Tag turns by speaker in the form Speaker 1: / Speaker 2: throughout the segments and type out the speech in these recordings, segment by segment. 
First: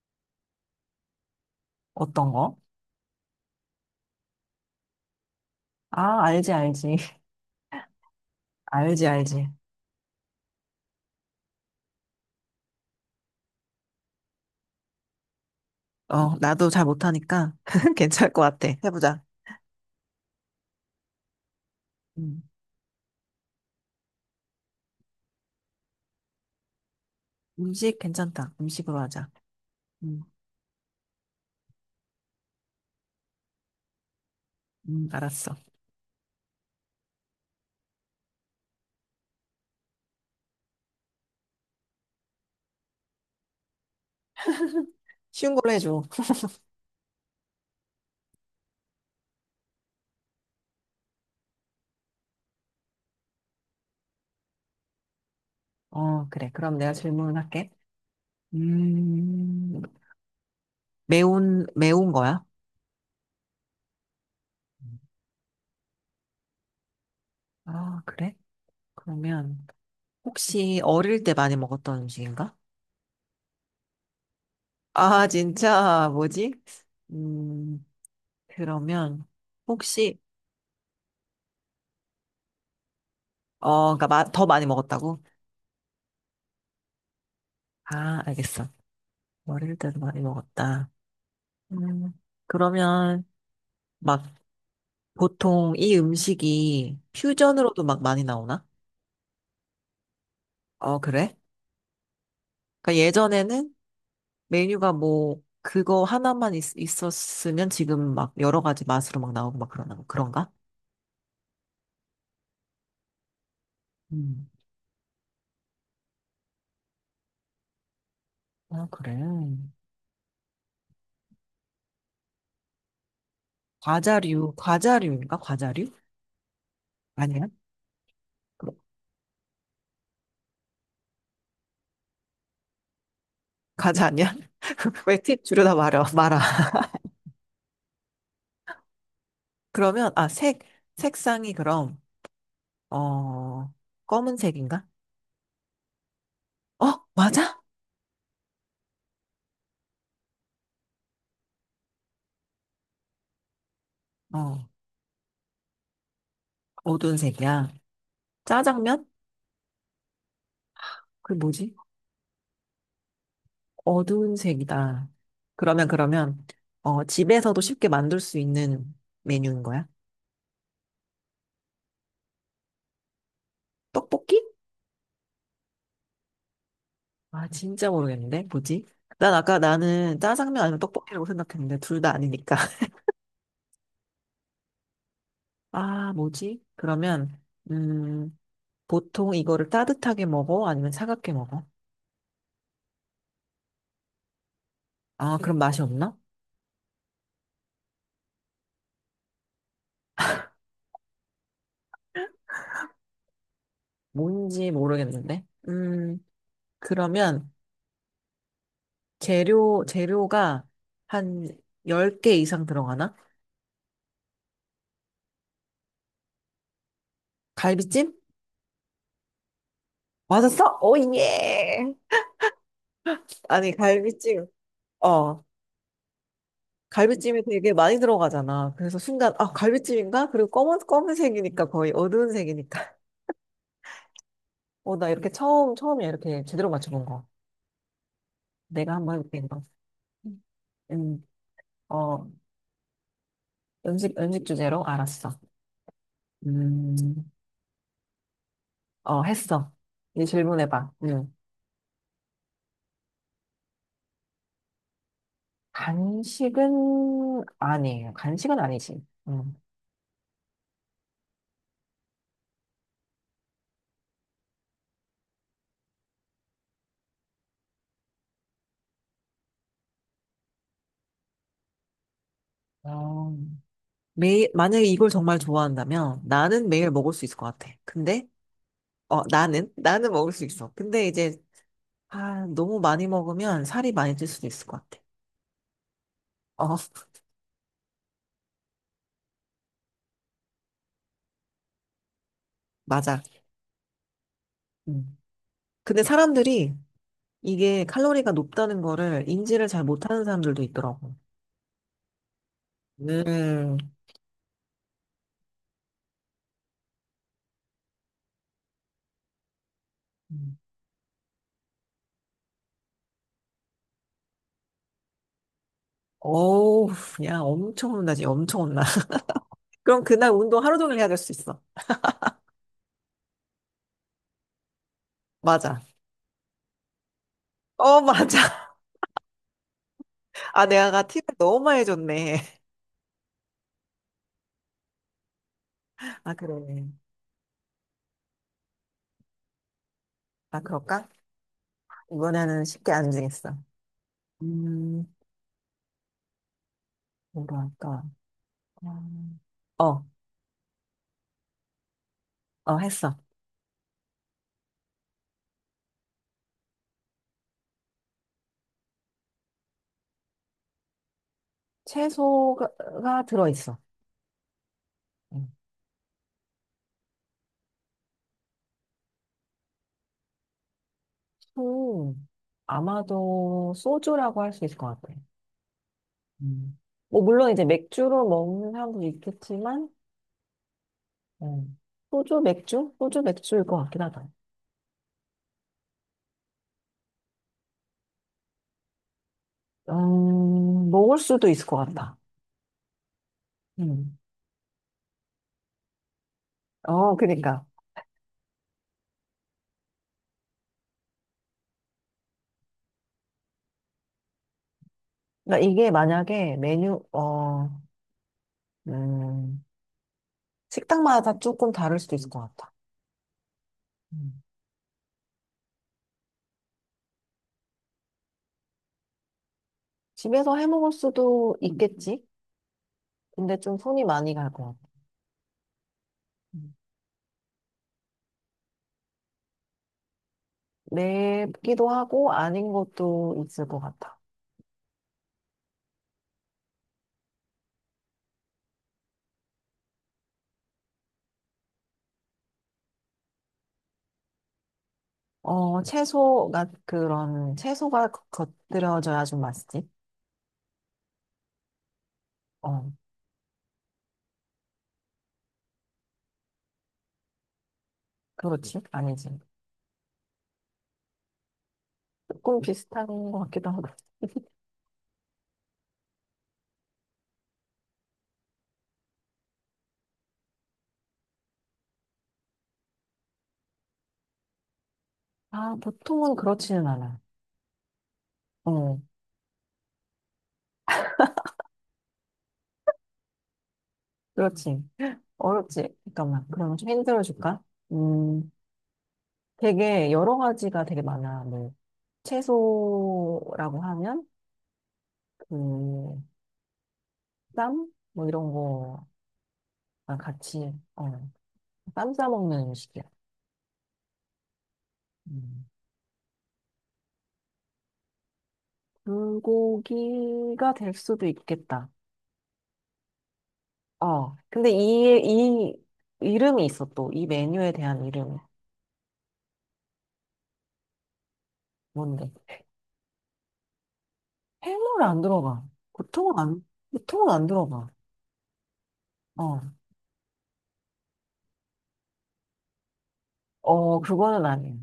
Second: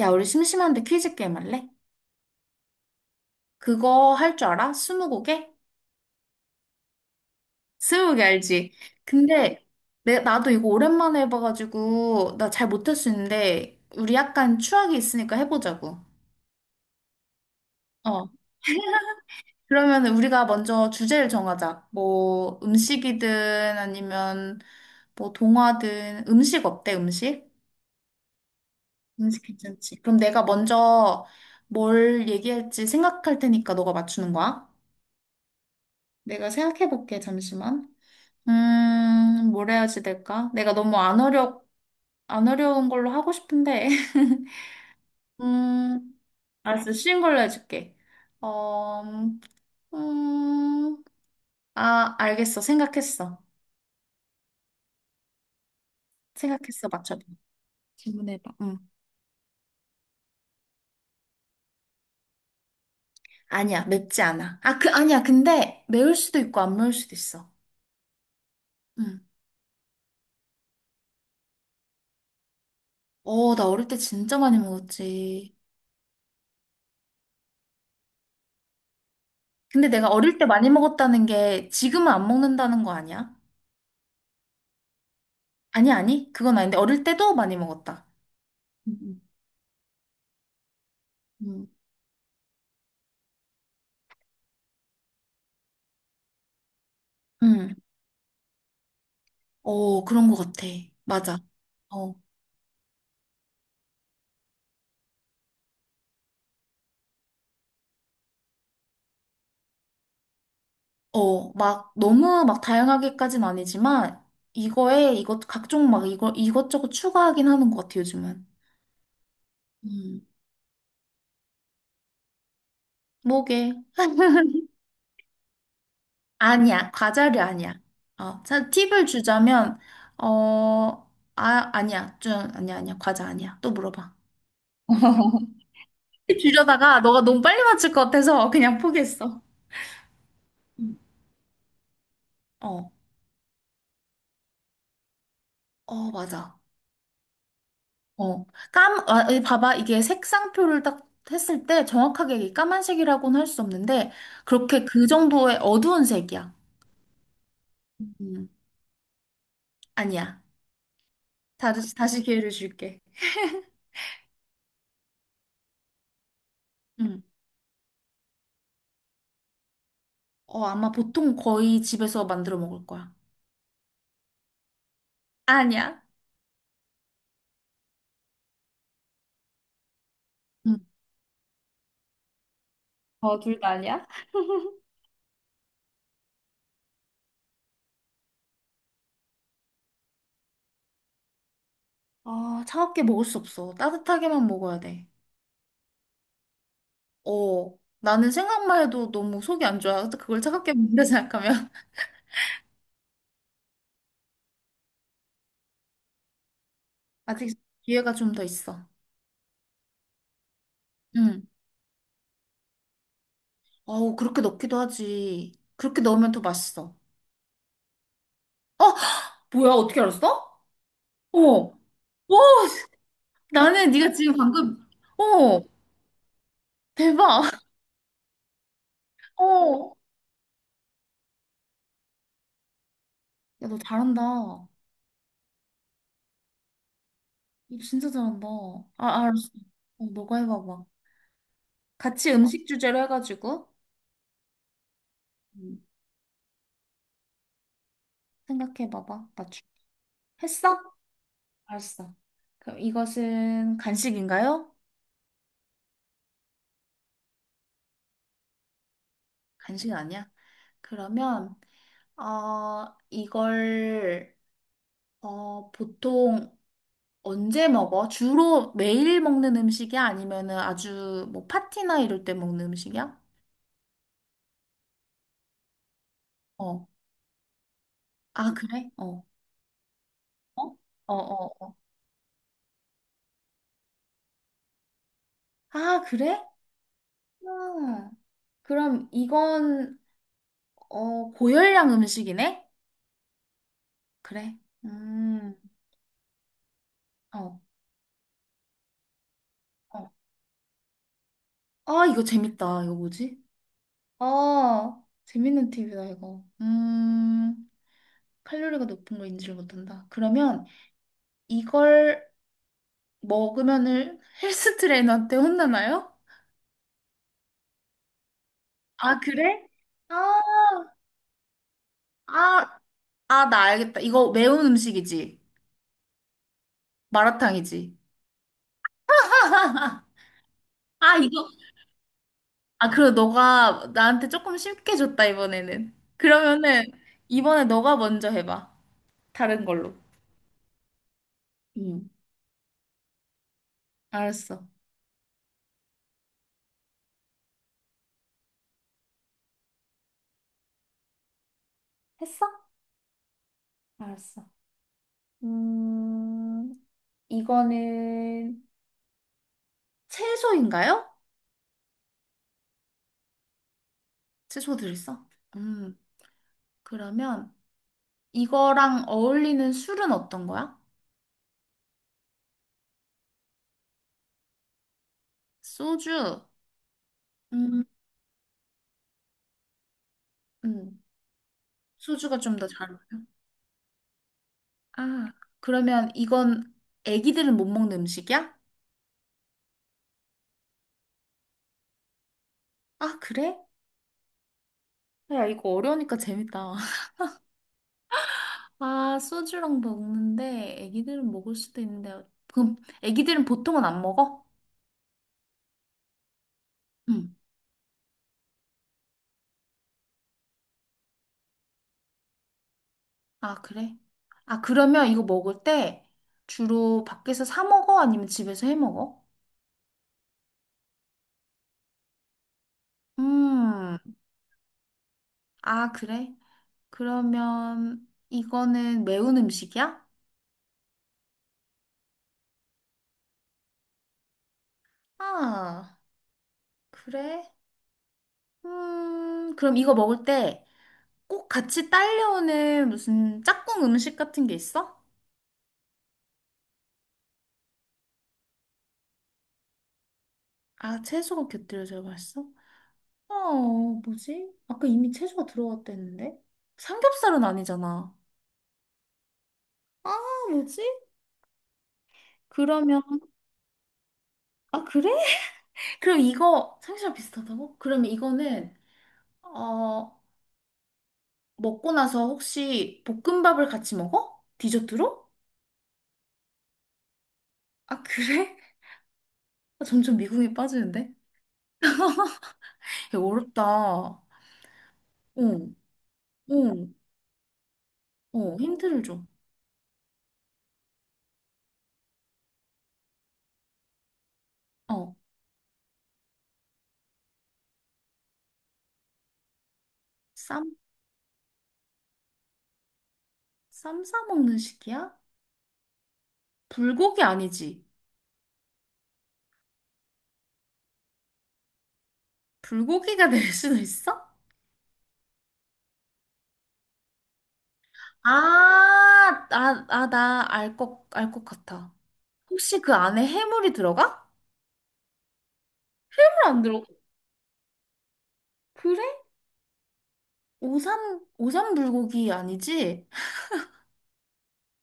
Speaker 1: 야, 우리 심심한데 퀴즈 게임 할래?
Speaker 2: 어떤 거?
Speaker 1: 그거 할 줄 알아? 스무고개?
Speaker 2: 아, 알지, 알지.
Speaker 1: 스무고개 알지?
Speaker 2: 알지, 알지.
Speaker 1: 근데 나도 이거 오랜만에 해봐가지고 나 잘 못할 수 있는데 우리 약간 추억이 있으니까 해보자고.
Speaker 2: 어, 나도 잘 못하니까
Speaker 1: 어.
Speaker 2: 괜찮을 것 같아. 해보자.
Speaker 1: 그러면 우리가 먼저 주제를 정하자.
Speaker 2: 음,
Speaker 1: 뭐 음식이든 아니면 뭐 동화든 음식 어때? 음식?
Speaker 2: 음식 괜찮다. 음식으로 하자.
Speaker 1: 음식 괜찮지? 그럼
Speaker 2: 음,
Speaker 1: 내가 먼저 뭘 얘기할지 생각할 테니까 너가 맞추는 거야?
Speaker 2: 알았어.
Speaker 1: 내가 생각해볼게, 잠시만. 뭘 해야지 될까? 내가 너무 안 어려, 안 어려운 걸로 하고 싶은데.
Speaker 2: 쉬운 걸로 해줘.
Speaker 1: 음, 알았어. 쉬운 걸로 해줄게. 어, 음, 아, 알겠어. 생각했어.
Speaker 2: 어, 그래. 그럼
Speaker 1: 생각했어.
Speaker 2: 내가
Speaker 1: 맞춰봐.
Speaker 2: 질문을 할게.
Speaker 1: 질문해봐. 응.
Speaker 2: 음, 매운 거야?
Speaker 1: 아니야, 맵지 않아. 아니야. 근데 매울 수도 있고 안 매울 수도 있어.
Speaker 2: 아, 그래?
Speaker 1: 응.
Speaker 2: 그러면 혹시 어릴 때 많이 먹었던 음식인가?
Speaker 1: 어, 나 어릴 때 진짜 많이
Speaker 2: 아,
Speaker 1: 먹었지.
Speaker 2: 진짜, 뭐지? 음, 그러면
Speaker 1: 근데 내가
Speaker 2: 혹시,
Speaker 1: 어릴 때 많이 먹었다는 게 지금은 안 먹는다는 거 아니야?
Speaker 2: 어, 그러니까 더 많이 먹었다고?
Speaker 1: 아니, 아니. 그건 아닌데 어릴 때도 많이 먹었다.
Speaker 2: 아, 알겠어.
Speaker 1: 음.
Speaker 2: 어릴 때도 많이 먹었다.
Speaker 1: 음.
Speaker 2: 음, 그러면 막 보통 이 음식이
Speaker 1: 음. 음.
Speaker 2: 퓨전으로도 막 많이 나오나?
Speaker 1: 어, 그런 것 같아.
Speaker 2: 어, 그래?
Speaker 1: 맞아. 어,
Speaker 2: 그러니까 예전에는 메뉴가 뭐 그거 하나만 있었으면 지금 막 여러 가지 맛으로 막 나오고 막 그러나 그런가?
Speaker 1: 어, 너무 다양하게까진 아니지만
Speaker 2: 음.
Speaker 1: 이거에 이것 각종 막 이거 이것저것 추가하긴 하는 것 같아 요즘은.
Speaker 2: 아, 그래.
Speaker 1: 음, 뭐게?
Speaker 2: 과자류, 과자류인가? 과자류?
Speaker 1: 아니야, 과자류
Speaker 2: 아니야?
Speaker 1: 아니야. 어, 자,
Speaker 2: 그
Speaker 1: 팁을 주자면 어, 아, 아니야, 좀 아니야, 아니야, 과자 아니야. 또
Speaker 2: 과자
Speaker 1: 물어봐.
Speaker 2: 아니야? 왜 팁 주려다 말아,
Speaker 1: 팁
Speaker 2: 말아.
Speaker 1: 주려다가 너가 너무 빨리 맞출 것 같아서 그냥 포기했어.
Speaker 2: 그러면,
Speaker 1: 음.
Speaker 2: 색상이 그럼,
Speaker 1: 어,
Speaker 2: 어, 검은색인가?
Speaker 1: 어, 맞아.
Speaker 2: 어, 맞아?
Speaker 1: 어, 아, 이 봐봐. 이게 색상표를 딱 했을 때 정확하게 이 까만색이라고는 할 수 없는데,
Speaker 2: 어,
Speaker 1: 그렇게 그 정도의 어두운 색이야.
Speaker 2: 어두운 색이야.
Speaker 1: 음,
Speaker 2: 짜장면?
Speaker 1: 아니야.
Speaker 2: 그 뭐지?
Speaker 1: 다시 기회를 줄게.
Speaker 2: 어두운 색이다. 그러면, 어,
Speaker 1: 음.
Speaker 2: 집에서도 쉽게 만들 수 있는 메뉴인 거야?
Speaker 1: 어, 아마 보통 거의 집에서 만들어 먹을 거야.
Speaker 2: 떡볶이?
Speaker 1: 아니야.
Speaker 2: 아, 진짜 모르겠는데. 뭐지? 난 아까 나는 짜장면 아니면
Speaker 1: 음.
Speaker 2: 떡볶이라고 생각했는데, 둘 다 아니니까.
Speaker 1: 어, 둘 다 아니야?
Speaker 2: 아, 뭐지? 그러면, 음, 보통 이거를 따뜻하게 먹어? 아니면 차갑게 먹어?
Speaker 1: 아, 차갑게 먹을 수 없어. 따뜻하게만 먹어야 돼.
Speaker 2: 아, 그럼 맛이 없나?
Speaker 1: 어, 나는 생각만 해도 너무 속이 안 좋아. 그걸 차갑게 먹는다 생각하면.
Speaker 2: 뭔지 모르겠는데. 그러면,
Speaker 1: 아직 기회가 좀 더 있어.
Speaker 2: 재료가
Speaker 1: 응.
Speaker 2: 한 10개 이상 들어가나?
Speaker 1: 어우, 그렇게 넣기도 하지. 그렇게 넣으면 더 맛있어.
Speaker 2: 갈비찜?
Speaker 1: 어, 뭐야, 어떻게 알았어?
Speaker 2: 맞았어? 오,
Speaker 1: 어,
Speaker 2: 예!
Speaker 1: 와,
Speaker 2: 아니,
Speaker 1: 나는 네가 지금
Speaker 2: 갈비찜.
Speaker 1: 방금,
Speaker 2: 어,
Speaker 1: 어,
Speaker 2: 갈비찜이
Speaker 1: 대박.
Speaker 2: 되게 많이 들어가잖아. 그래서 순간, 아,
Speaker 1: 어,
Speaker 2: 갈비찜인가? 그리고 검은색이니까 거의 어두운 색이니까.
Speaker 1: 야, 너 잘한다. 너
Speaker 2: 어, 나 이렇게 처음이야. 이렇게 제대로 맞춰본 거.
Speaker 1: 진짜 잘한다.
Speaker 2: 내가 한번
Speaker 1: 아,
Speaker 2: 해볼게,
Speaker 1: 알았어.
Speaker 2: 이거.
Speaker 1: 어, 너가 해봐봐.
Speaker 2: 음, 어,
Speaker 1: 같이 음식 주제로 해가지고,
Speaker 2: 음식 주제로? 알았어.
Speaker 1: 음,
Speaker 2: 음, 어,
Speaker 1: 생각해봐봐. 맞추.
Speaker 2: 했어. 이제
Speaker 1: 했어?
Speaker 2: 질문해봐. 음.
Speaker 1: 알았어. 그럼 이것은 간식인가요?
Speaker 2: 간식은 아니에요. 간식은 아니지. 음.
Speaker 1: 간식 아니야. 그러면, 어, 이걸, 어, 보통, 언제 먹어? 주로 매일 먹는 음식이야? 아니면은 아주 뭐 파티나 이럴 때 먹는 음식이야?
Speaker 2: 어, 매일, 만약에 이걸 정말 좋아한다면 나는
Speaker 1: 어.
Speaker 2: 매일 먹을 수 있을 것 같아. 근데,
Speaker 1: 아, 그래?
Speaker 2: 어,
Speaker 1: 어.
Speaker 2: 나는? 나는 먹을 수 있어.
Speaker 1: 어?
Speaker 2: 근데
Speaker 1: 어,
Speaker 2: 이제,
Speaker 1: 어.
Speaker 2: 아, 너무 많이 먹으면 살이 많이 찔 수도 있을 것 같아.
Speaker 1: 아, 그래?
Speaker 2: 어,
Speaker 1: 음. 그럼 이건, 어, 고열량 음식이네?
Speaker 2: 맞아.
Speaker 1: 그래.
Speaker 2: 음.
Speaker 1: 음.
Speaker 2: 근데 사람들이
Speaker 1: 어.
Speaker 2: 이게 칼로리가 높다는 거를 인지를 잘
Speaker 1: 어.
Speaker 2: 못하는 사람들도 있더라고.
Speaker 1: 아, 이거 재밌다. 이거 뭐지?
Speaker 2: 음,
Speaker 1: 아, 재밌는 팁이다, 이거. 음. 칼로리가 높은 거 인지를 못한다.
Speaker 2: 음.
Speaker 1: 그러면 이걸 먹으면은 헬스 트레이너한테 혼나나요?
Speaker 2: 어우, 야, 엄청 혼나지, 엄청 혼나.
Speaker 1: 아, 그래?
Speaker 2: 그럼
Speaker 1: 아,
Speaker 2: 그날 운동 하루 종일 해야 될 수 있어.
Speaker 1: 아, 아, 나 알겠다. 이거 매운 음식이지.
Speaker 2: 맞아.
Speaker 1: 마라탕이지.
Speaker 2: 어, 맞아. 아, 내가
Speaker 1: 아,
Speaker 2: 팁을
Speaker 1: 이거.
Speaker 2: 너무 많이 줬네.
Speaker 1: 아, 그리고 너가 나한테 조금 쉽게 줬다, 이번에는.
Speaker 2: 아,
Speaker 1: 그러면은,
Speaker 2: 그러네.
Speaker 1: 이번에 너가 먼저 해봐. 다른 걸로.
Speaker 2: 아, 그럴까?
Speaker 1: 응,
Speaker 2: 이번에는 쉽게 안 정했어.
Speaker 1: 알았어.
Speaker 2: 음, 뭐로 할까? 음, 어,
Speaker 1: 했어?
Speaker 2: 어, 했어.
Speaker 1: 알았어. 음, 이거는, 채소인가요?
Speaker 2: 채소가 들어있어.
Speaker 1: 채소 들었어?
Speaker 2: 음,
Speaker 1: 음, 그러면 이거랑 어울리는 술은 어떤 거야?
Speaker 2: 소, 아마도 소주라고 할 수 있을 것 같아.
Speaker 1: 소주.
Speaker 2: 음. 뭐, 물론 이제
Speaker 1: 음.
Speaker 2: 맥주로 먹는 사람도 있겠지만,
Speaker 1: 음.
Speaker 2: 음,
Speaker 1: 소주가
Speaker 2: 소주,
Speaker 1: 좀 더 잘
Speaker 2: 맥주?
Speaker 1: 어울려?
Speaker 2: 소주, 맥주일 것 같긴 하다.
Speaker 1: 아, 그러면 이건 애기들은 못 먹는 음식이야?
Speaker 2: 먹을 수도 있을 것 같다.
Speaker 1: 아, 그래?
Speaker 2: 음.
Speaker 1: 야, 이거 어려우니까 재밌다.
Speaker 2: 어, 그러니까.
Speaker 1: 아, 소주랑 먹는데 애기들은 먹을 수도 있는데 그럼 애기들은 보통은 안 먹어?
Speaker 2: 그러니까 이게 만약에 메뉴,
Speaker 1: 응.
Speaker 2: 어, 음, 식당마다 조금 다를 수도 있을 것 같아.
Speaker 1: 아, 그래? 아, 그러면 이거 먹을 때 주로 밖에서 사 먹어? 아니면 집에서 해 먹어?
Speaker 2: 집에서 해 먹을 수도 있겠지? 근데 좀
Speaker 1: 음.
Speaker 2: 손이 많이 갈 것 같아.
Speaker 1: 아, 그래?
Speaker 2: 음.
Speaker 1: 그러면 이거는 매운 음식이야?
Speaker 2: 맵기도 하고 아닌 것도 있을 것 같아.
Speaker 1: 아, 그래? 그럼 이거 먹을 때 꼭 같이 딸려오는 무슨 짝꿍 음식 같은 게 있어?
Speaker 2: 어, 채소가 겉들여져야 좀 맛있지?
Speaker 1: 아, 채소가 곁들여져 맛있어?
Speaker 2: 어,
Speaker 1: 어, 뭐지? 아까 이미 채소가 들어갔다 했는데? 삼겹살은 아니잖아.
Speaker 2: 그렇지? 아니지.
Speaker 1: 아, 뭐지?
Speaker 2: 조금
Speaker 1: 그러면,
Speaker 2: 비슷한 것 같기도 하고.
Speaker 1: 아, 그래? 그럼 이거, 삼겹살 비슷하다고? 그러면 이거는, 어, 먹고 나서 혹시 볶음밥을 같이 먹어? 디저트로?
Speaker 2: 아, 보통은 그렇지는 않아.
Speaker 1: 아, 그래?
Speaker 2: 어,
Speaker 1: 점점 미궁에 빠지는데? 야, 어렵다. 어,
Speaker 2: 그렇지. 어렵지. 잠깐만. 그러면
Speaker 1: 어,
Speaker 2: 좀 힌트를 줄까? 음,
Speaker 1: 어, 힌트를 줘.
Speaker 2: 되게 여러 가지가 되게 많아. 뭐, 채소라고 하면,
Speaker 1: 어.
Speaker 2: 그, 쌈? 뭐 이런 거랑
Speaker 1: 쌈?
Speaker 2: 같이, 어, 쌈 싸먹는 음식이야.
Speaker 1: 쌈 싸 먹는 식이야?
Speaker 2: 음.
Speaker 1: 불고기 아니지?
Speaker 2: 불고기가 될 수도 있겠다.
Speaker 1: 불고기가 될 수도 있어?
Speaker 2: 어, 근데 이 이름이 있어, 또. 이 메뉴에 대한 이름이.
Speaker 1: 나 알 것, 알 것 같아.
Speaker 2: 뭔데?
Speaker 1: 혹시 그 안에 해물이 들어가?
Speaker 2: 해물 안 들어가. 보통은
Speaker 1: 해물 안
Speaker 2: 안,
Speaker 1: 들어가.
Speaker 2: 보통은 안 들어가.
Speaker 1: 그래?
Speaker 2: 어,
Speaker 1: 오삼, 오삼 불고기 아니지?
Speaker 2: 어, 그거는 아니야.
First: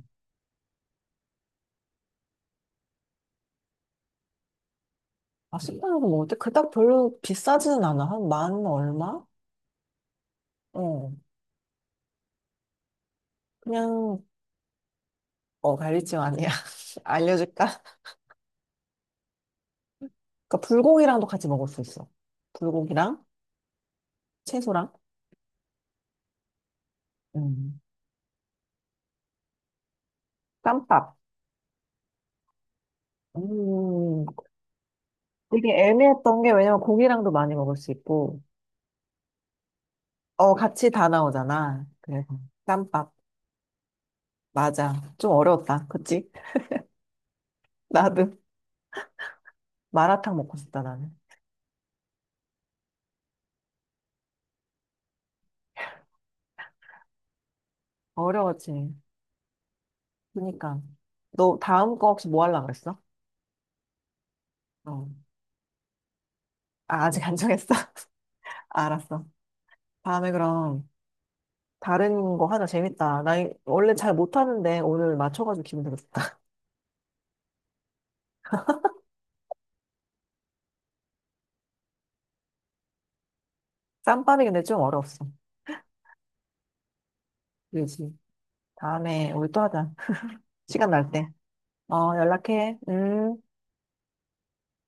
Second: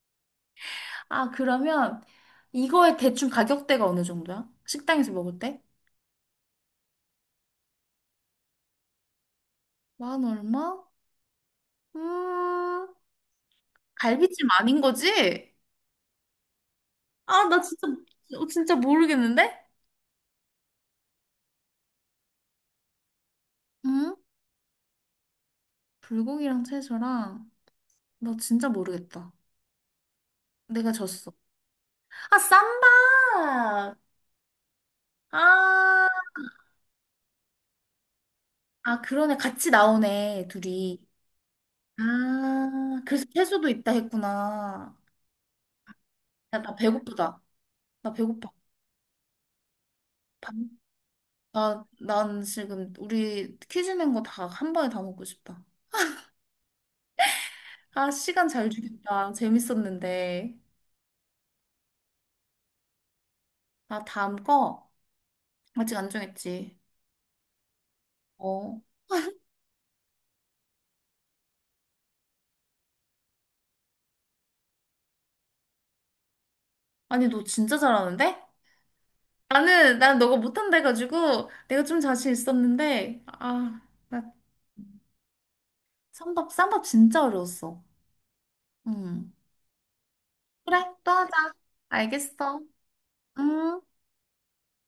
Speaker 1: 아, 그러면 이거의 대충 가격대가 어느 정도야? 식당에서 먹을
Speaker 2: 아,
Speaker 1: 때?
Speaker 2: 식당에서 먹을 때 그닥 별로 비싸지는 않아. 한 만 얼마?
Speaker 1: 만 얼마?
Speaker 2: 어,
Speaker 1: 음,
Speaker 2: 그냥,
Speaker 1: 갈비찜 아닌 거지?
Speaker 2: 어, 갈비찜 아니야.
Speaker 1: 아, 나
Speaker 2: 알려줄까?
Speaker 1: 진짜, 어, 진짜 모르겠는데?
Speaker 2: 그러니까 불고기랑도 같이 먹을 수 있어. 불고기랑
Speaker 1: 응?
Speaker 2: 채소랑
Speaker 1: 불고기랑 채소랑.
Speaker 2: 음.
Speaker 1: 나 진짜 모르겠다. 내가
Speaker 2: 쌈밥.
Speaker 1: 졌어. 아, 쌈박!
Speaker 2: 음. 되게
Speaker 1: 아,
Speaker 2: 애매했던 게 왜냐면 고기랑도 많이 먹을 수 있고
Speaker 1: 아, 그러네. 같이 나오네,
Speaker 2: 어 같이
Speaker 1: 둘이.
Speaker 2: 다 나오잖아. 그래서
Speaker 1: 아,
Speaker 2: 쌈밥
Speaker 1: 그래서 채소도 있다
Speaker 2: 맞아.
Speaker 1: 했구나.
Speaker 2: 좀 어려웠다. 그치?
Speaker 1: 야, 나 배고프다. 나
Speaker 2: 나도
Speaker 1: 배고파.
Speaker 2: 마라탕
Speaker 1: 밥,
Speaker 2: 먹고 싶다 나는.
Speaker 1: 난 지금 우리 퀴즈 낸 거 다 한 번에 다 먹고 싶다. 아, 시간 잘
Speaker 2: 어려웠지.
Speaker 1: 주겠다. 재밌었는데.
Speaker 2: 그러니까 너 다음 거 혹시 뭐 하려고 그랬어?
Speaker 1: 아, 다음 거?
Speaker 2: 어.
Speaker 1: 아직 안 정했지.
Speaker 2: 아, 아직 안 정했어?
Speaker 1: 어.
Speaker 2: 알았어. 다음에 그럼 다른 거 하자. 재밌다. 나 원래 잘 못하는데 오늘 맞춰가지고 기분 되게 좋다.
Speaker 1: 아니, 너 진짜 잘하는데? 나는 난 너가 못한다 해가지고 내가 좀 자신 있었는데 아 나
Speaker 2: 쌈밥이 근데 좀 어려웠어.
Speaker 1: 쌈밥 쌈밥 진짜 어려웠어.
Speaker 2: 그지.
Speaker 1: 응
Speaker 2: 다음에 우리 또 하자.
Speaker 1: 그래
Speaker 2: 시간 날
Speaker 1: 또
Speaker 2: 때.
Speaker 1: 하자.
Speaker 2: 어,
Speaker 1: 알겠어.
Speaker 2: 연락해. 음.
Speaker 1: 음.